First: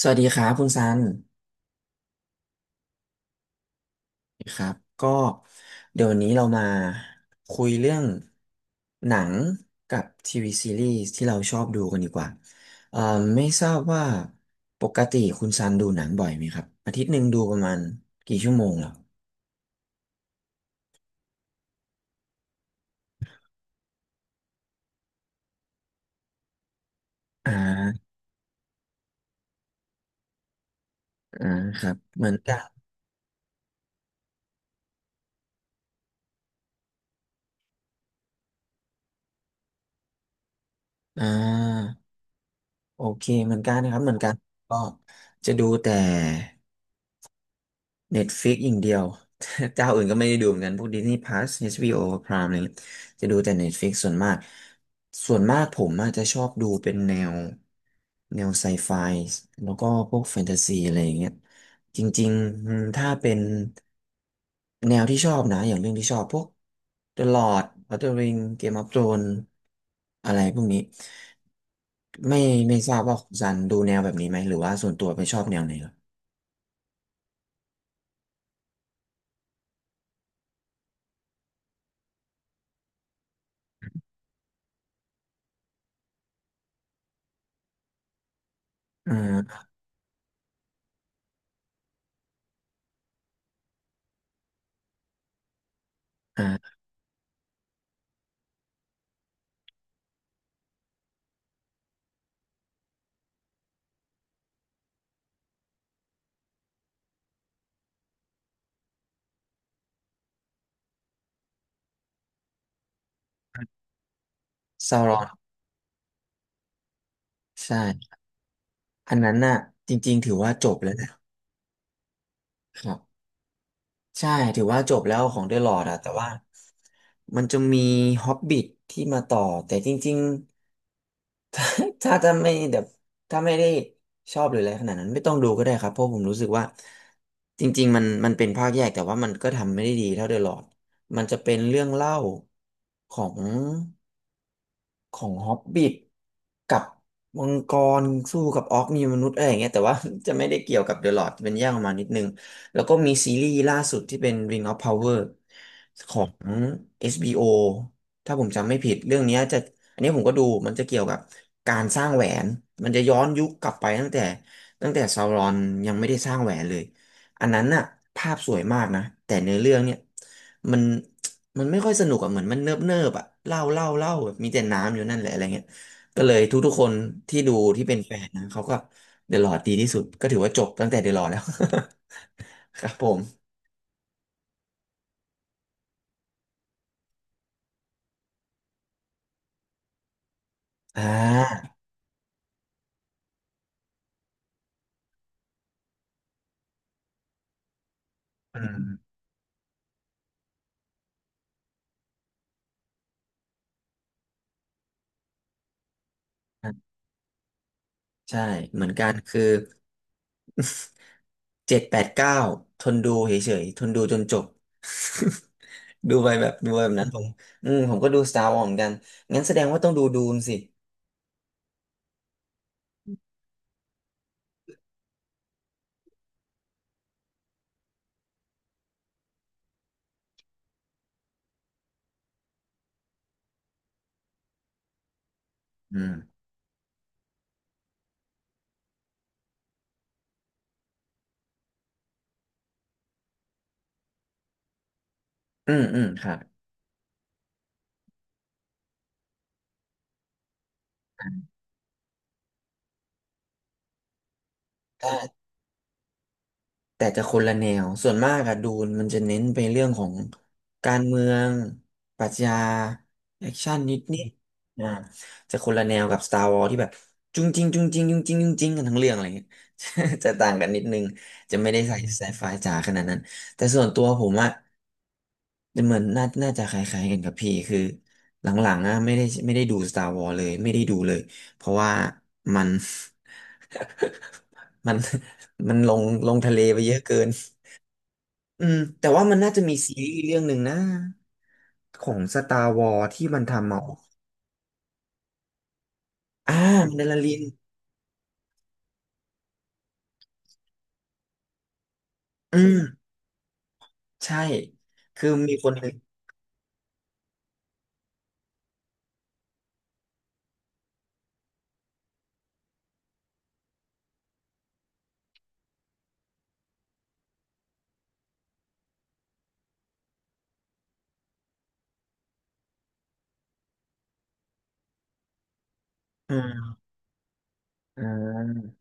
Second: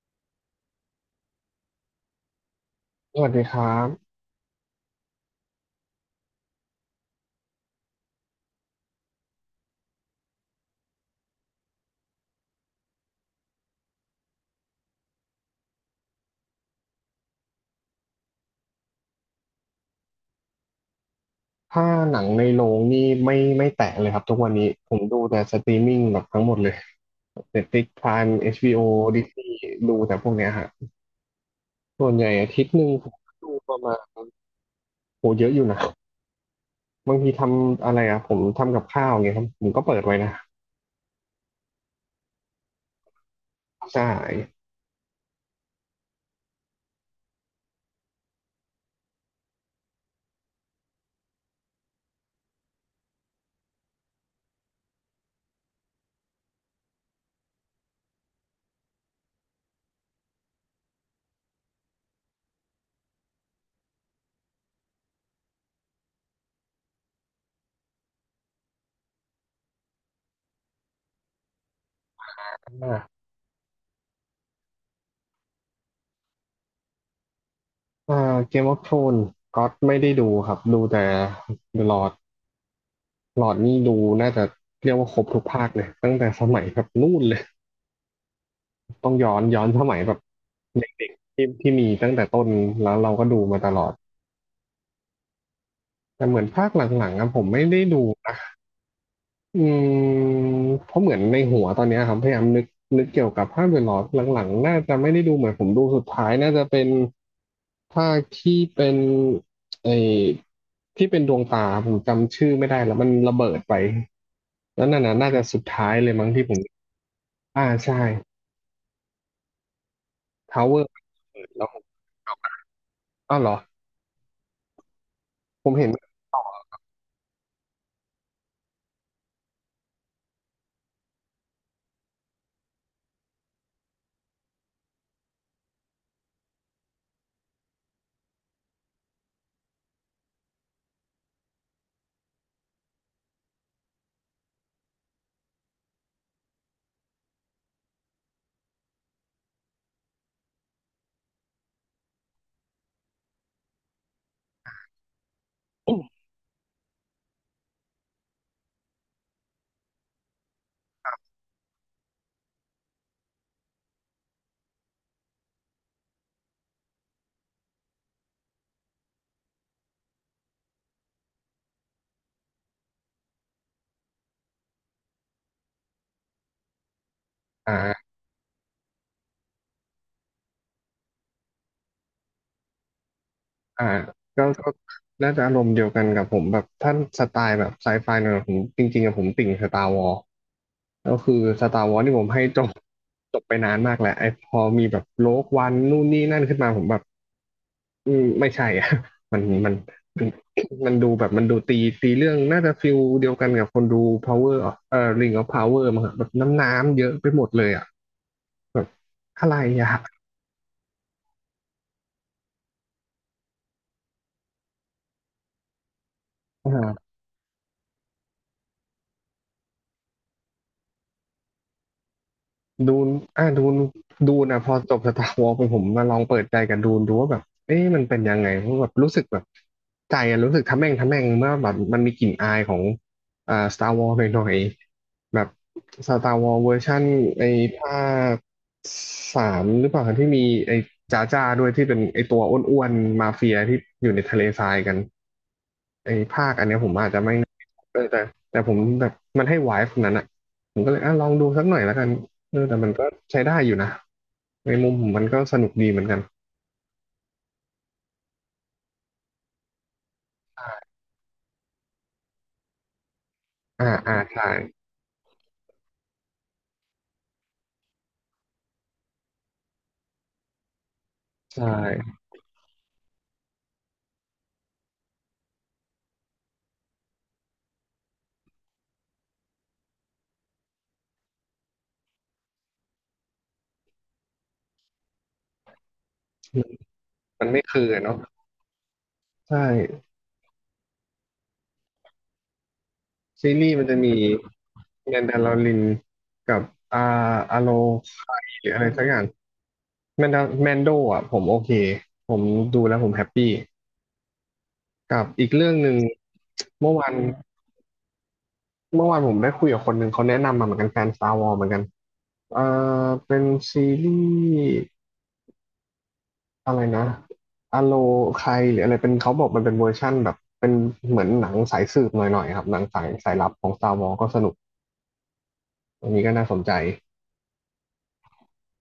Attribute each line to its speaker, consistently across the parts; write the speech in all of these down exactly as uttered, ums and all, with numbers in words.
Speaker 1: สวัสดีครับคุณซัน
Speaker 2: สวัสดีครับ
Speaker 1: สวครับก็เดี๋ยววันนี้เรามาคุยเรื่องหนังกับทีวีซีรีส์ที่เราชอบดูกันดีกว่าเอ่อไม่ทราบว่าปกติคุณซันดูหนังบ่อยไหมครับอาทิตย์หนึ่งดูประมาณกี่ชั่วโมงเหรอ
Speaker 2: ถ้าหนังในโรงนี่ไม่ไม่แตะเลยครับทุกวันนี้ผมดูแต่สตรีมมิ่งแบบทั้งหมดเลย
Speaker 1: อ่
Speaker 2: Netflix
Speaker 1: า
Speaker 2: Prime เอช บี โอ Disney ดูแต่พวกเนี้ยฮะ
Speaker 1: อ่าครับ
Speaker 2: ส่วน
Speaker 1: เห
Speaker 2: ให
Speaker 1: มื
Speaker 2: ญ่
Speaker 1: อน
Speaker 2: อา
Speaker 1: กั
Speaker 2: ทิต
Speaker 1: น
Speaker 2: ย์หนึ่งผมดูประมาณโหเยอะอยู่นะบางทีทำอะไรอ่ะผมทำกับข้าวเงี้ยครับผมก็เปิดไว้นะ
Speaker 1: อ่าโอเคเหมือนกันนะครั
Speaker 2: ใช่
Speaker 1: บเหมือนกันก็จะดูแต่ เน็ตฟิกอย่างเดียว เจ้าอื่นก็ไม่ได้ดูเหมือนกันพวก Disney Plus เอช บี โอ Prime อะไรเงี้ยจะดูแต่ Netflix ส่วนมากส่วนมากผมอาจจะชอบดูเป็นแนวแนวไซไฟแล้วก็พวกแฟนตาซีอะไรอย่างเงี้ยจริงๆอืมถ้าเป็นแนวที่ชอบนะอย่างเรื่องที่ชอบพวก The Lord l o f the Ring Game of Thrones อะไรพวกนี้ไม่ไม่ทราบ
Speaker 2: อ่า
Speaker 1: ว่าคุณซันดูแนวแบบนี้ไหมหรือว่าส่วนตัวไปชอบแนวไหนเหรอ
Speaker 2: อ่าเกมออฟโทรนก็ไม่ได้ดูครับดูแต่หลอดหลอดนี่ดูน่าจะเรียกว่าครบทุกภาคเลยตั้งแต่สมัยแบบนู่นเลย ต้อ
Speaker 1: อ่
Speaker 2: งย้อน
Speaker 1: า
Speaker 2: ย้อนสมัยแบบเด็กๆที่ที่มีตั้งแต่ต้นแล้วเราก็ดูมาตลอดแต่เหมือนภาค
Speaker 1: อ่า
Speaker 2: หลังๆอะผมไม่ได้ดูนะอืมเพราะเหมือนในหัวตอนเนี้ยครับพยายามนึกนึกเกี่ยวกับภาคเดอะลอร์ดหลังๆน่าจะไม่ได้ดูเหมือนผมดูสุดท้ายน่าจะเป็นภาคที่เป็นไอที่เป็นดวงตาผมจำชื่อไม่ได้แล้วมันระเบิดไปแล้ว
Speaker 1: ซา
Speaker 2: นั่น
Speaker 1: ร
Speaker 2: น่ะ
Speaker 1: อน
Speaker 2: น่าจะสุดท้ายเลยมั้งที่ผมอ่าใช่
Speaker 1: ใช่อันนั้นน่ะจริงๆถือว่าจบ
Speaker 2: Tower
Speaker 1: แล้วนะ
Speaker 2: แล้วผม
Speaker 1: ครับ
Speaker 2: อ้าวเหรอ
Speaker 1: ใช่ถือว่าจบแล้วของเดอะ
Speaker 2: ผ
Speaker 1: ลอ
Speaker 2: ม
Speaker 1: ร์ด
Speaker 2: เห็น
Speaker 1: อะแต่ว่ามันจะมีฮอบบิทที่มาต่อแต่จริงๆ ถ้าถ้าจะไม่แบบถ้าไม่ได้ชอบหรืออะไรขนาดนั้นไม่ต้องดูก็ได้ครับเพราะผมรู้สึกว่าจริงๆมันมันเป็นภาคแยกแต่ว่ามันก็ทำไม่ได้ดีเท่าเดอะลอร์ดมันจะเป็นเรื่องเล่าของ ของฮอบบิทกับมังกรสู้กับออกมีมนุษย์อะไรอย่างเงี้ยแต่ว่า จะไม่ได้เกี่ยวกับเดอะลอรดเป็นแยกออกมานิดนึงแล้วก็มีซีรีส์ล่าสุดที่เป็น Ring of Power ของ เอช บี โอ ถ้าผมจำไม่ผิดเรื่องเนี้ยจะอันนี้ผมก็ดูมันจะเกี่ยวกับการสร้างแหวนมันจะย้อนยุคกลับไปตั้งแต่ตั้งแต่ซาวรอนยังไม่ได้สร้างแหวนเลยอันนั้นน่ะภาพสวยมากนะแต่เนื้อเรื่องเนี่ยมัน มันไม่ค่อยสนุกอ่ะเหมือนมันเนิบเนิบอ่ะเล่าเล่าเล่าแบบมีแต่น้ำอยู่นั่นแหละอะไรเงี้ยก็เลยทุกๆคนที่ดู
Speaker 2: อ่
Speaker 1: ที่เป็นแฟ
Speaker 2: า
Speaker 1: นนะเขาก็เดอะลอร์ดดีที่สุดก็ถือว่าจบตั้งแต่เดอะลอร์ดแล้ว ครับผม
Speaker 2: อ่าก็ก็น่าจะอารมณ์เดียวกันกับผมแบบท่านสไตล์แบบไซไฟเนี่ยผมจริงๆอะผมติ่งสตาร์วอล
Speaker 1: อ่
Speaker 2: ก็คือส
Speaker 1: า
Speaker 2: ตาร์วอลที่ผมให้จบจบไปนานมากแล้วไอ้พอมีแบบโลกวันนู่นนี่นั่นขึ้นมาผมแบบอืมไม่
Speaker 1: อื
Speaker 2: ใช่
Speaker 1: ม
Speaker 2: อะ มันมันมันมันดูแบบมันดูตีตีเรื่องน่าจะฟิลเดียวกันกับคนดู Power of เอ่อ Ring of Power มั้งครับแบบน้ำ
Speaker 1: อืม
Speaker 2: น้ำเยอะไปหมดเลยอ่ะ
Speaker 1: ใช่
Speaker 2: แบ
Speaker 1: เหมื
Speaker 2: บ
Speaker 1: อนกันคือ
Speaker 2: อะไรอ่ะ
Speaker 1: เจ็ดแปดเก้าทนดูเฉยๆทนดูจนจบ ดูไปแบบดูไปแบบนั้น
Speaker 2: อ่า
Speaker 1: ผมอืมผมก็ดู Star Wars เหมือนกันงั้นแสดงว่าต้องดูดูนสิ
Speaker 2: ดูนอ่ะดูนดูนะพอจบสตาร์วอลไปผมมาลองเปิดใจกับดูนดูว่าแบบ เอ๊ะมันเป็นยังไง เพราะแบบ รู้สึกแบบ ใจอะรู้สึกทะแม่งทะแม่งเมื่อแบบมันมีกลิ่นอายของอ่าสตาร์วอลหน่อยๆแบบ
Speaker 1: อื
Speaker 2: สตา
Speaker 1: ม
Speaker 2: ร์วอลเวอร์ชั่นไอ้ภาคสามหรือเปล่า ที่มีไอ้จ้าจ้าด้วย ที่เป็นไอ้ตัวอ้วนๆมาเฟียที่อยู่ในทะเลทรายกัน
Speaker 1: อืมอืม
Speaker 2: ไอ้
Speaker 1: ครับ
Speaker 2: ภาคอันเนี้ยผมอาจจะไม่เออแต่แต่ผมแบบมันให้ไวฟ์นั้นอ่ะผมก็เลยอ่ะลองดูสักหน่อยแล้วกันเออแต่มันก็ใช้ได้อยู่นะในมุมผม
Speaker 1: ได้
Speaker 2: มันก็สนุกดีเหมือนกัน
Speaker 1: แต่จะคนละแนวส่วนมากอะดูนมันจะเน้นไปเรื่องของการเมืองปรัชญาแอคชั่น
Speaker 2: อ่า
Speaker 1: นิด
Speaker 2: อ่า
Speaker 1: นิด
Speaker 2: ใช่
Speaker 1: อ่าจะคนละแนวกับ Star Wars ที่แบบจุงจริงจุงจริงจุงจริงจุงจริงกันทั้งเรื่องอะไรเงี้ย จะต่างกันนิดนึงจะ
Speaker 2: ใช่
Speaker 1: ไม่ได้ใส่ไซไฟจ๋าขนาดนั้น แต่ส่วนตัวผมอะเหมือนน่าน่าจะคล้ายๆกันกับพี่คือหลังๆอะไม่ได้ไม่ได้ดู Star Wars เลยไม่ได้ดูเลยเพราะว่ามัน มันมันลงลงทะเล
Speaker 2: มัน
Speaker 1: ไปเยอะเกิน
Speaker 2: มันไม่คืออะเนาะ
Speaker 1: อืมแต่ว่ามันน่า
Speaker 2: ใช่
Speaker 1: จะมีซีรีส์เรื่องหนึ่งนะของสตาร์วอ s ที่มัน
Speaker 2: ซี
Speaker 1: ทำ
Speaker 2: รีส์
Speaker 1: มา
Speaker 2: มันจะมีแมนดาลอริน
Speaker 1: อ่า
Speaker 2: กับอา
Speaker 1: มันดาริน
Speaker 2: อาโลไคหรืออะไรสักอย่างแมนดาแมนโดอ่ะผมโอเคผม
Speaker 1: อื
Speaker 2: ดู
Speaker 1: ม
Speaker 2: แล้วผมแฮปปี้
Speaker 1: ใช่
Speaker 2: กับ
Speaker 1: คือ
Speaker 2: อีก
Speaker 1: มีค
Speaker 2: เรื่
Speaker 1: น
Speaker 2: อง
Speaker 1: ห
Speaker 2: ห
Speaker 1: นึ่ง
Speaker 2: นึ่งเมื่อวาน เมื่อวานผมได้คุยกับคนหนึ่งเขาแนะนำมาเหมือนกันแฟน Star Wars เหมือนกัน เอ่อ เป็นซีรีส์อะไรนะอโลใครหรืออะไรเป็นเขาบอกมันเป็นเวอร์ชั่นแบบเป็นเหมือนหนังสายสืบหน่อยๆครับหนังสายสายลับของ Star Wars ก็สนุกอันนี้ก็
Speaker 1: อื
Speaker 2: น่าสนใจ
Speaker 1: มอ่า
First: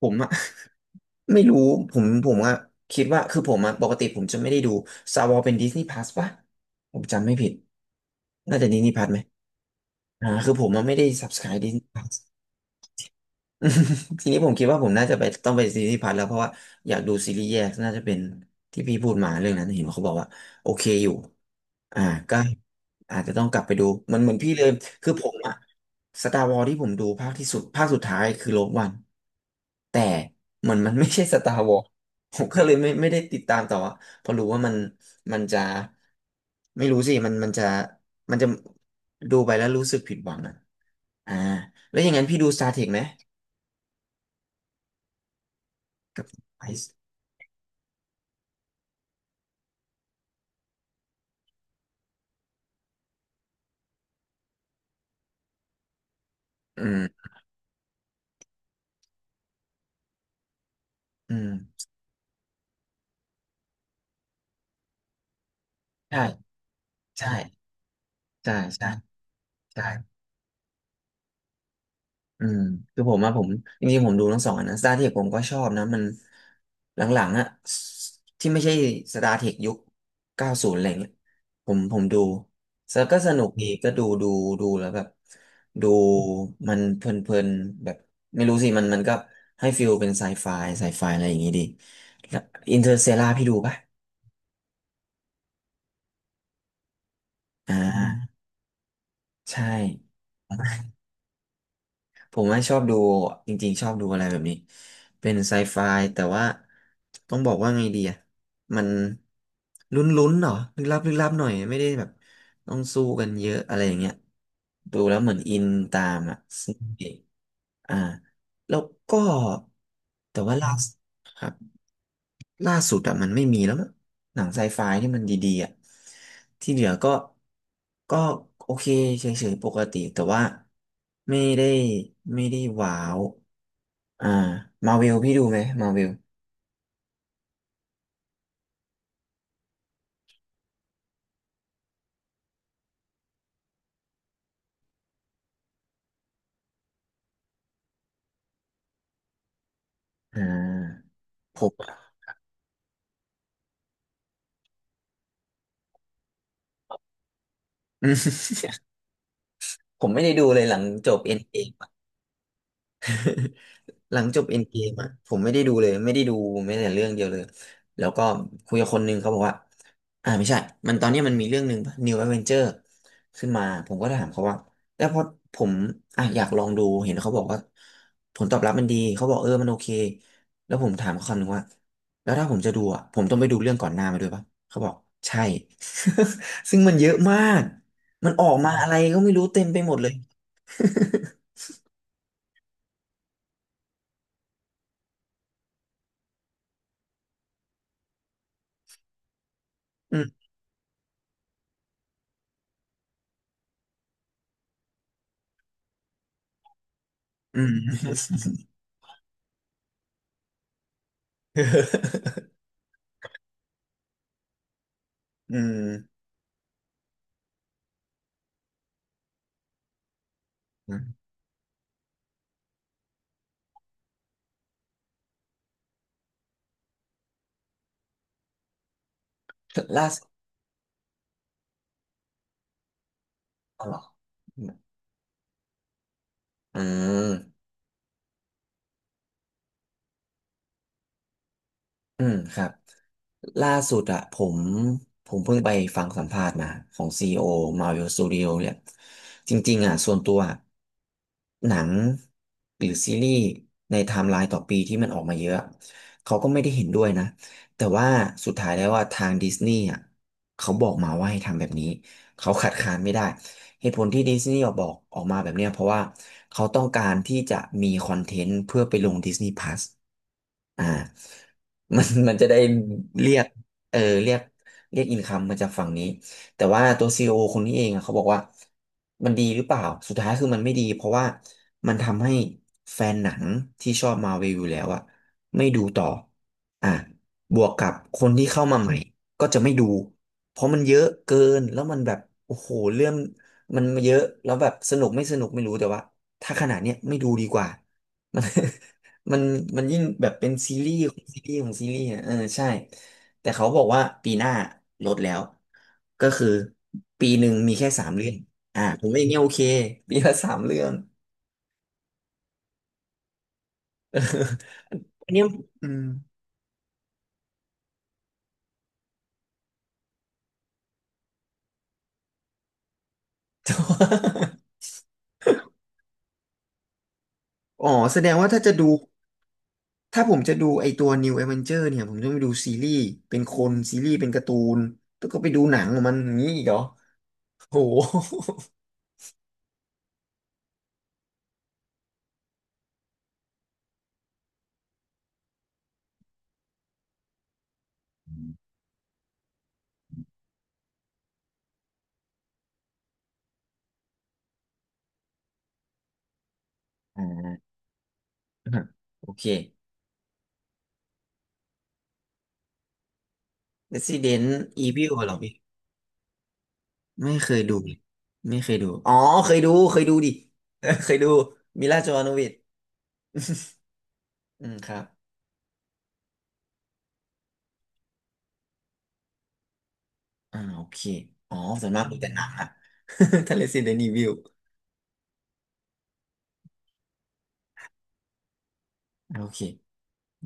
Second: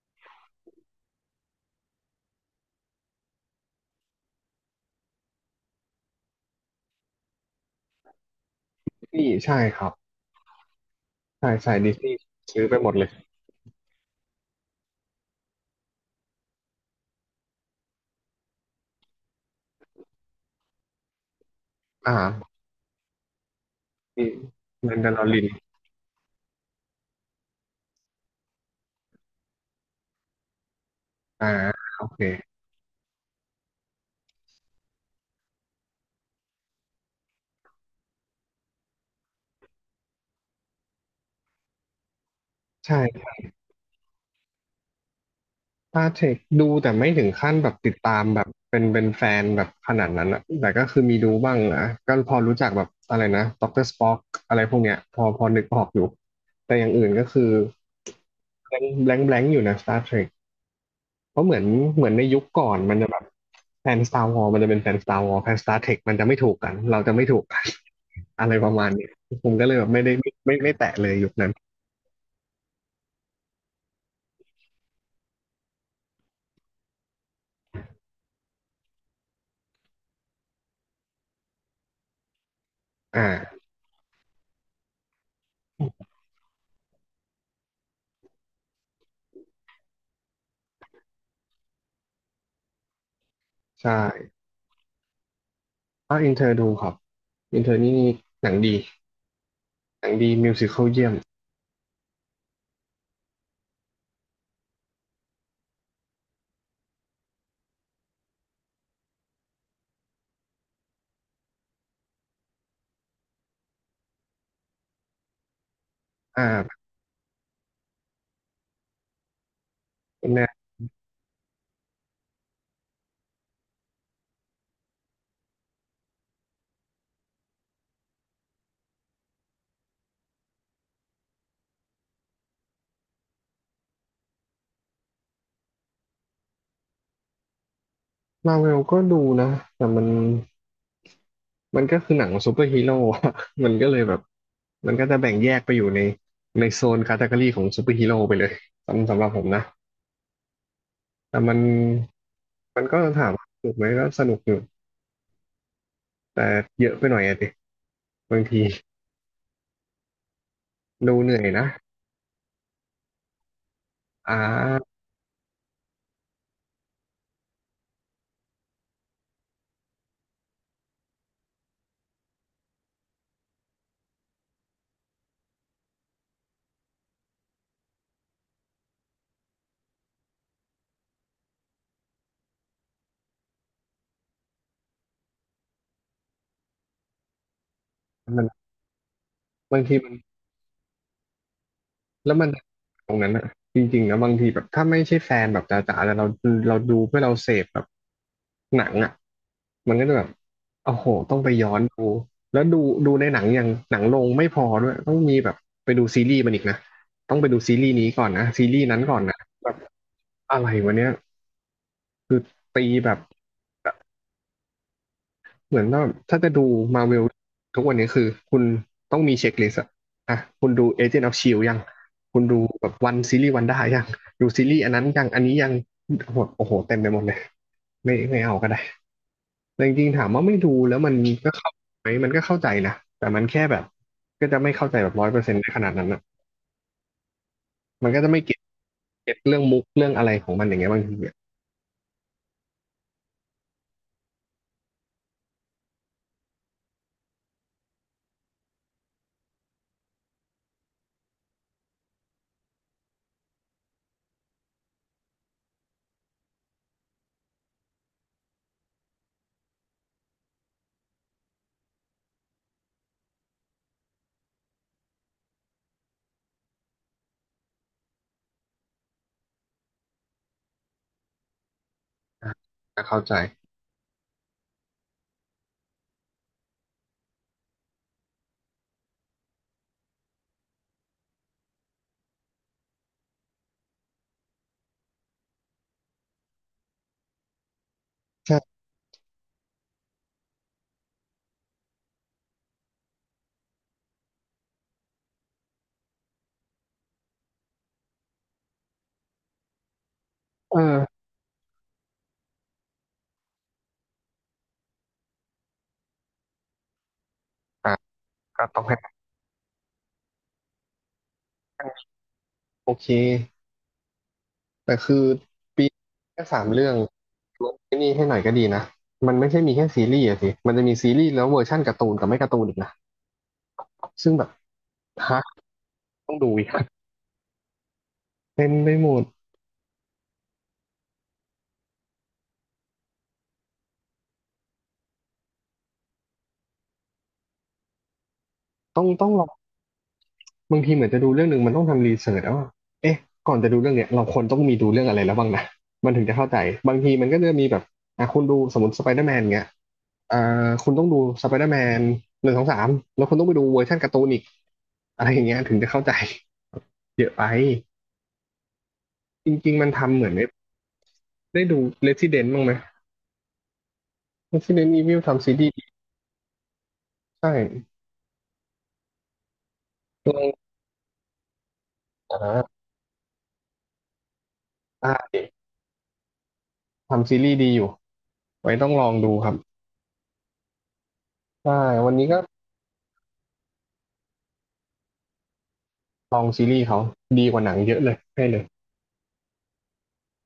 Speaker 1: ผมอะ ไม่รู้ผมผมอะคิดว่าคือผมอะปกติผมจะไม่ได้ดูสตาร์วอ s เป็นดิสนีย์พ u s สป่ะผมจำไม่ผิดน่าจะดิสนีย์พ u s ไหม
Speaker 2: นี่ใช่ครับ
Speaker 1: อ่าคือผมอะไม่ได้
Speaker 2: ใช่
Speaker 1: subscribe ดิส
Speaker 2: ใช่
Speaker 1: นีย์
Speaker 2: ดิ
Speaker 1: พ
Speaker 2: ส
Speaker 1: u
Speaker 2: นี
Speaker 1: s
Speaker 2: ย์ซื้อไปหมดเลย
Speaker 1: ทีนี้ผมคิดว่าผมน่าจะไปต้องไปซีรีส์พัทแล้วเพราะว่าอยากดูซีรีส์แยกน่าจะเป็นที่พี่พูดมาเรื่องนั้นเห็นเขาบอกว่าโอเคอยู่อ่า
Speaker 2: อ่า
Speaker 1: ก็อาจจะต้องกลับไปดูมัน
Speaker 2: มี
Speaker 1: เหมือนพี่เลย
Speaker 2: แมน
Speaker 1: คื
Speaker 2: ดา
Speaker 1: อ
Speaker 2: ล
Speaker 1: ผ
Speaker 2: อ
Speaker 1: ม
Speaker 2: ริน
Speaker 1: อะสตาร์วอ s ที่ผมดูภาคที่สุดภาคสุดท้ายคือโลกวันแต่เหมือนมันไม่ใช่ส
Speaker 2: อ่า
Speaker 1: ตาร์วอ s
Speaker 2: โอเค
Speaker 1: ผมก็เลยไม่ไม่ได้ติดตามต่ออะเพราะรู้ว่ามันมันจะไม่รู้สิมันมันจะมันจะดูไปแล้วรู้สึกผิดหวังอะอ่าแล้วอย่างนั้นพี่ดู Star Trek ไหม
Speaker 2: ใช่ ตาเท
Speaker 1: กับ
Speaker 2: ค
Speaker 1: ไอ
Speaker 2: ดู
Speaker 1: ซ์
Speaker 2: แต่ไม่ถึงขั้นแบบติดตามแบบเป็นเป็นแฟนแบบขนาดนั้นอะแต่ก็คือมีดูบ้างนะก็พอรู้จักแบบอะไรนะด็อกเตอร์สป็อกอะไรพวกเนี้ยพอพอนึกออกอยู่ แต่
Speaker 1: อื
Speaker 2: อย่างอื่นก็
Speaker 1: ม
Speaker 2: คือแบงแบงแบงอยู่นะ Star Trek
Speaker 1: อื
Speaker 2: เพราะเหมือน
Speaker 1: ม
Speaker 2: เหมือนในยุคก่อนมันจะแบบแฟน Star Wars มันจะเป็นแฟน Star Wars แฟน Star Trek มัน
Speaker 1: ใช่
Speaker 2: จะไม่ถูกกัน เราจะไม่
Speaker 1: ใช่
Speaker 2: ถูกกัน อะ
Speaker 1: ใช่
Speaker 2: ไรประ
Speaker 1: ใช่
Speaker 2: มาณเนี้ยผมก็เลย
Speaker 1: ใช่
Speaker 2: แบบไม่ได้ไม่ไม่ไม่แตะเลยยุคนั้น
Speaker 1: อืมคือผมอะผมจริงๆผมดูทั้งสองอันนะสตาร์เทคผมก็ชอบนะ มันหลังๆอะสที่ไม่ใช่สตาร์เทคยุคเก้าศูนย์อะไรเงี้ยผมผมดูแล้วก็
Speaker 2: อ่
Speaker 1: สนุกดี
Speaker 2: า
Speaker 1: ก็ดูดูดูแล้วแบบดูมันเพลินๆแบบไม่รู้สิมันมันก็ให้ฟิลเป็นไซไฟไซไฟอะไรอย่างงี้ดีแล้วอินเตอร์เซลาพี่ดูปะ
Speaker 2: ใช่ถ้าอินเทอร์ดูครับอินเท
Speaker 1: อ่
Speaker 2: อร์นี่
Speaker 1: า
Speaker 2: หนังดี
Speaker 1: ใช่
Speaker 2: หนังดีมิวสิควลเยี่ยม
Speaker 1: ผมว่าชอบดูจริงๆชอบดูอะไรแบบนี้เป็นไซไฟแต่ว่าต้องบอกว่าไงดีอ่ะมันลุ้นๆเหรอลึกลับลึกลับหน่อยไม่ได้แบบต้องสู้กันเยอะอะไรอย่างเงี้ยดูแล้วเหมือนอินตามอ่ะ
Speaker 2: อ่
Speaker 1: ซึ่ง
Speaker 2: า
Speaker 1: อ่าแล้วก็แต่
Speaker 2: แนว
Speaker 1: ว่าล่าสุดครับ ล่าสุดอะมันไม่มีแล้วมั้งหนังไซไฟที่มันดีๆอะที่เหลือก็ก็โอเคเฉยๆปกติแต่ว่าไม่ได้ไม่ได้ว้าว อ่ามาวิลพี่ดูไหมมาวิล
Speaker 2: มาเวลก็ดูนะแต่มันมันก็คือหนังซูเปอร์ฮีโร่อะ มันก็เลยแบบ มันก็จะแบ่งแยกไปอยู่ในในโซนคาตากรีของซูเปอร์ฮีโร่ไปเลยสำสำหรับผมนะ
Speaker 1: อ่า
Speaker 2: แต่มั
Speaker 1: ผ
Speaker 2: น
Speaker 1: มอะ
Speaker 2: มันก็ถามว่าสนุกไหมก็สนุกอยู่ แต่เยอะไปหน่อยอะดิบางที
Speaker 1: ผมไม่ได้ดูเลยหลังจ
Speaker 2: ดู
Speaker 1: บ
Speaker 2: เห
Speaker 1: เอ็
Speaker 2: นื่
Speaker 1: น
Speaker 2: อย
Speaker 1: เอ
Speaker 2: นะ
Speaker 1: หลัง
Speaker 2: อ่
Speaker 1: จบเอ็นเกม
Speaker 2: า
Speaker 1: อ่ะผมไม่ได้ดูเลยไม่ได้ดูแม้แต่เรื่องเดียวเลยแล้วก็คุยกับคนหนึงเขาบอกว่าอ่าไม่ใช่มันตอนเนี้ยมันมีเรื่องหนึ่งป่ะ New Avenger ขึ้นมาผมก็ถามเขาว่าแล้วพอผมอ่ะอยากลองดูเห็นเขาบอกว่าผลตอบรับมันดีเขาบอกเออมันโอเคแล้วผมถามเขาคำหนึ่งว่าแล้วถ้าผมจะดูอ่ะผมต้องไปดูเรื่องก่อนหน้ามาด้วยปะเขาบอกใช่ ซึ่งมันเยอะมากมันอ
Speaker 2: มั
Speaker 1: อ
Speaker 2: น
Speaker 1: กมาอะไรก็ไม่รู้เต็มไป
Speaker 2: บาง
Speaker 1: หม
Speaker 2: ที
Speaker 1: ดเลย
Speaker 2: แล้วมันตรงนั้นอะจริงๆนะบางทีแบบถ้าไม่ใช่แฟนแบบจ๋าๆแต่เราเราดูเพื่อเราเสพแบบหนังอะมันก็จะ
Speaker 1: อื
Speaker 2: แบบ
Speaker 1: ม
Speaker 2: โอ้โหต้องไปย้อนดูแล้วดูดูในหนังอย่างหนังลงไม่พอด้วยต้องมีแบบไปดูซีรีส์มันอีกนะต้องไปดู
Speaker 1: อื
Speaker 2: ซีรีส์นี้ก่อน
Speaker 1: ม
Speaker 2: นะซีรีส์นั้นก่อนนะแบบอะไรวะเนี้ยตีแบบ
Speaker 1: อื
Speaker 2: เหมือน
Speaker 1: ม
Speaker 2: ว่าถ้าจะดูมาเวลทุกวันนี้คือคุณต้องมีเช็คลิสต์อะอ่ะคุณดู
Speaker 1: อืม
Speaker 2: Agent of Shield ยังคุณดูแบบวันซีรีส์วันได้ยังดูซีรีส์อันนั้นยังอันนี้ยังโอ้โหโอ้โหเต็มไปหมดเลยไม่ไม่เอาก็ได้แต่จ
Speaker 1: ล่า
Speaker 2: ริงๆ
Speaker 1: สุ
Speaker 2: ถา
Speaker 1: ด
Speaker 2: มว่าไม่ดูแล้วมันก็เข้าไหมมันก็เข้าใจนะแต่มันแค่แบ
Speaker 1: อ๋
Speaker 2: บ
Speaker 1: อเหร
Speaker 2: ก็จะไม่
Speaker 1: อ
Speaker 2: เข้าใจ
Speaker 1: อ
Speaker 2: แบบร้อยเปอร์เซ็นต์ในขนาดนั้นอะ
Speaker 1: ืม
Speaker 2: มันก็จะไม่เก็ตเก็ตเรื่องมุกเรื่องอะไรของมันอย่างเงี้ยบางทีอะ
Speaker 1: อืมครับ ล่าสุดอะผมผมเพิ่งไปฟังสัมภาษณ์มาของซีโอมาวิ s สตูดิโอ Marvel Studio เนี่ยจริงๆอะส่วนตัวอะหนังหรือซีรีส์ในไทม์ไลน์ต่อปีที่มันออกมาเยอะเขาก็ไม่ได้เห็นด้วยนะแต่ว่าสุดท้ายแล้วว่าทางดิสนีย์อะเขาบอกมาว่าให้ทำแบบนี้เขาขัดขานไม่ได้เหตุผลที่ดิสนีย์ออกบอกออกมาแบบเนี้ยเพราะว่าเขาต้องการที่จะมีคอนเทนต์เพื่อไปลง Disney Plus อ่า มัน มันจะ
Speaker 2: อ่ะ
Speaker 1: ได้
Speaker 2: ก็เข้า
Speaker 1: เรี
Speaker 2: ใจ
Speaker 1: ยกเออเรียกเรียกอินคัมมาจากฝั่งนี้แต่ว่าตัวซีอโอคนนี้เองอะเขาบอกว่ามันดีหรือเปล่าสุดท้ายคือมันไม่ดีเพราะว่ามันทำให้แฟนหนังที่ชอบมาเวลอยู่แล้วอะไม่ดูต่ออ่ะบวกกับคนที่เข้า
Speaker 2: ใช่
Speaker 1: มาใหม่ก็จะไม่ดูเพราะมันเยอะเกินแล้วมันแบบโอ้โหเรื่องมันเยอะแล้วแบบสนุกไม่สนุกไม่รู้แต่ว่าถ้าขนาดเนี้ยไม่ดูดีกว่า มัน มันมันยิ่งแบบเป็นซี
Speaker 2: เอ
Speaker 1: รีส์ขอ
Speaker 2: อ
Speaker 1: งซีรีส์ของซีรีส์อ่ะเออใช่แต่เขาบอกว่าปีหน้าลดแล้วก็คือปีหนึ่งมีแค่
Speaker 2: อ่ะ
Speaker 1: สามเรื่อง
Speaker 2: ก็ต้
Speaker 1: อ่า
Speaker 2: องให้
Speaker 1: ผมว่าอย่างเงี้ยโอเคปีละสามเรื่อง
Speaker 2: โอเค
Speaker 1: เออ
Speaker 2: แต่คือ
Speaker 1: อันเนี้ย
Speaker 2: ปี
Speaker 1: อืม
Speaker 2: แค่สามเรื่องลดไอ้นี่ให้หน่อยก็ดีนะมันไม่ใช่มีแค่ซีรีส์อะสิมันจะมีซีรีส์แล้วเวอร์ชั่นการ์ตูนกับไม่การ์ตูนอีกนะ
Speaker 1: แต่ว่า
Speaker 2: ซึ่งแบบฮะต้องดูอีก
Speaker 1: อ๋อแสดงว่า ถ้า
Speaker 2: เป็
Speaker 1: จะ
Speaker 2: นไป
Speaker 1: ดู
Speaker 2: หมด
Speaker 1: ถ้าผมจะดูไอตัว New Avenger เนี่ยผมต้องไปดูซีรีส์เป็นคนซีรีส์เป็นการ์ตูนแล้วก็ไปดูหนังของมันอย่างนี้อีกเหรอโห
Speaker 2: ต้องต้องลองบางทีเหมือนจะดูเรื่องหนึ่งมันต้องทำรีเสิร์ชแล้วว่าเอ๊ะก่อนจะดูเรื่องเนี้ยเราควรต้องมีดูเรื่องอะไรแล้วบ้างนะมันถึงจะเข้าใจบางทีมันก็จะมีแบบอ่ะคุณดูสมมติสไปเดอร์แมนเงี้ยอ่าคุณต้องดูสไปเดอร์แมนหนึ่งสองสามแล้วคุณต้องไปดูเวอร์ชันการ์ตูนอีกอะไรอย่างเงี้ยถึงจะเข้าใจเยอะไป
Speaker 1: อ่า โอเค
Speaker 2: จริงๆมันทำเหมือน ได้ดู Resident บ้างไหม
Speaker 1: Resident
Speaker 2: Resident
Speaker 1: Evil
Speaker 2: Evil
Speaker 1: เหรอ
Speaker 2: ทำ
Speaker 1: พี่
Speaker 2: ซีรีส์ดี
Speaker 1: ไม่เคยดู
Speaker 2: ใช่
Speaker 1: ไม่เคยดู อ๋อเคยดู เคยดูดิ
Speaker 2: ลอง
Speaker 1: เออเคยดูมิลาโจโน
Speaker 2: อ่า
Speaker 1: วิช
Speaker 2: นะ
Speaker 1: อืมครับ
Speaker 2: อ่าเด็กทำซีรีส์ดีอยู่ ไว้ต้องลองดูครับ
Speaker 1: อ่าโอเคอ๋อ
Speaker 2: ใช่
Speaker 1: ส่วนมาก
Speaker 2: วั
Speaker 1: ดู
Speaker 2: นนี้
Speaker 1: แต่
Speaker 2: ก็
Speaker 1: หนังอะ ทะเลซีเดนีวิว
Speaker 2: ลองซีรีส์เขาดีกว่าหนังเยอะเลย ให้เลย
Speaker 1: โอเค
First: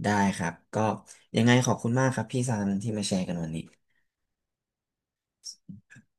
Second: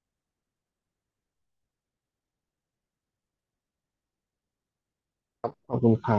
Speaker 1: ได้ครับ ก็ยังไงขอบคุณมากครับพี่ซันที่มาแชร์กันวันนี้
Speaker 2: ขอบคุณค่ะ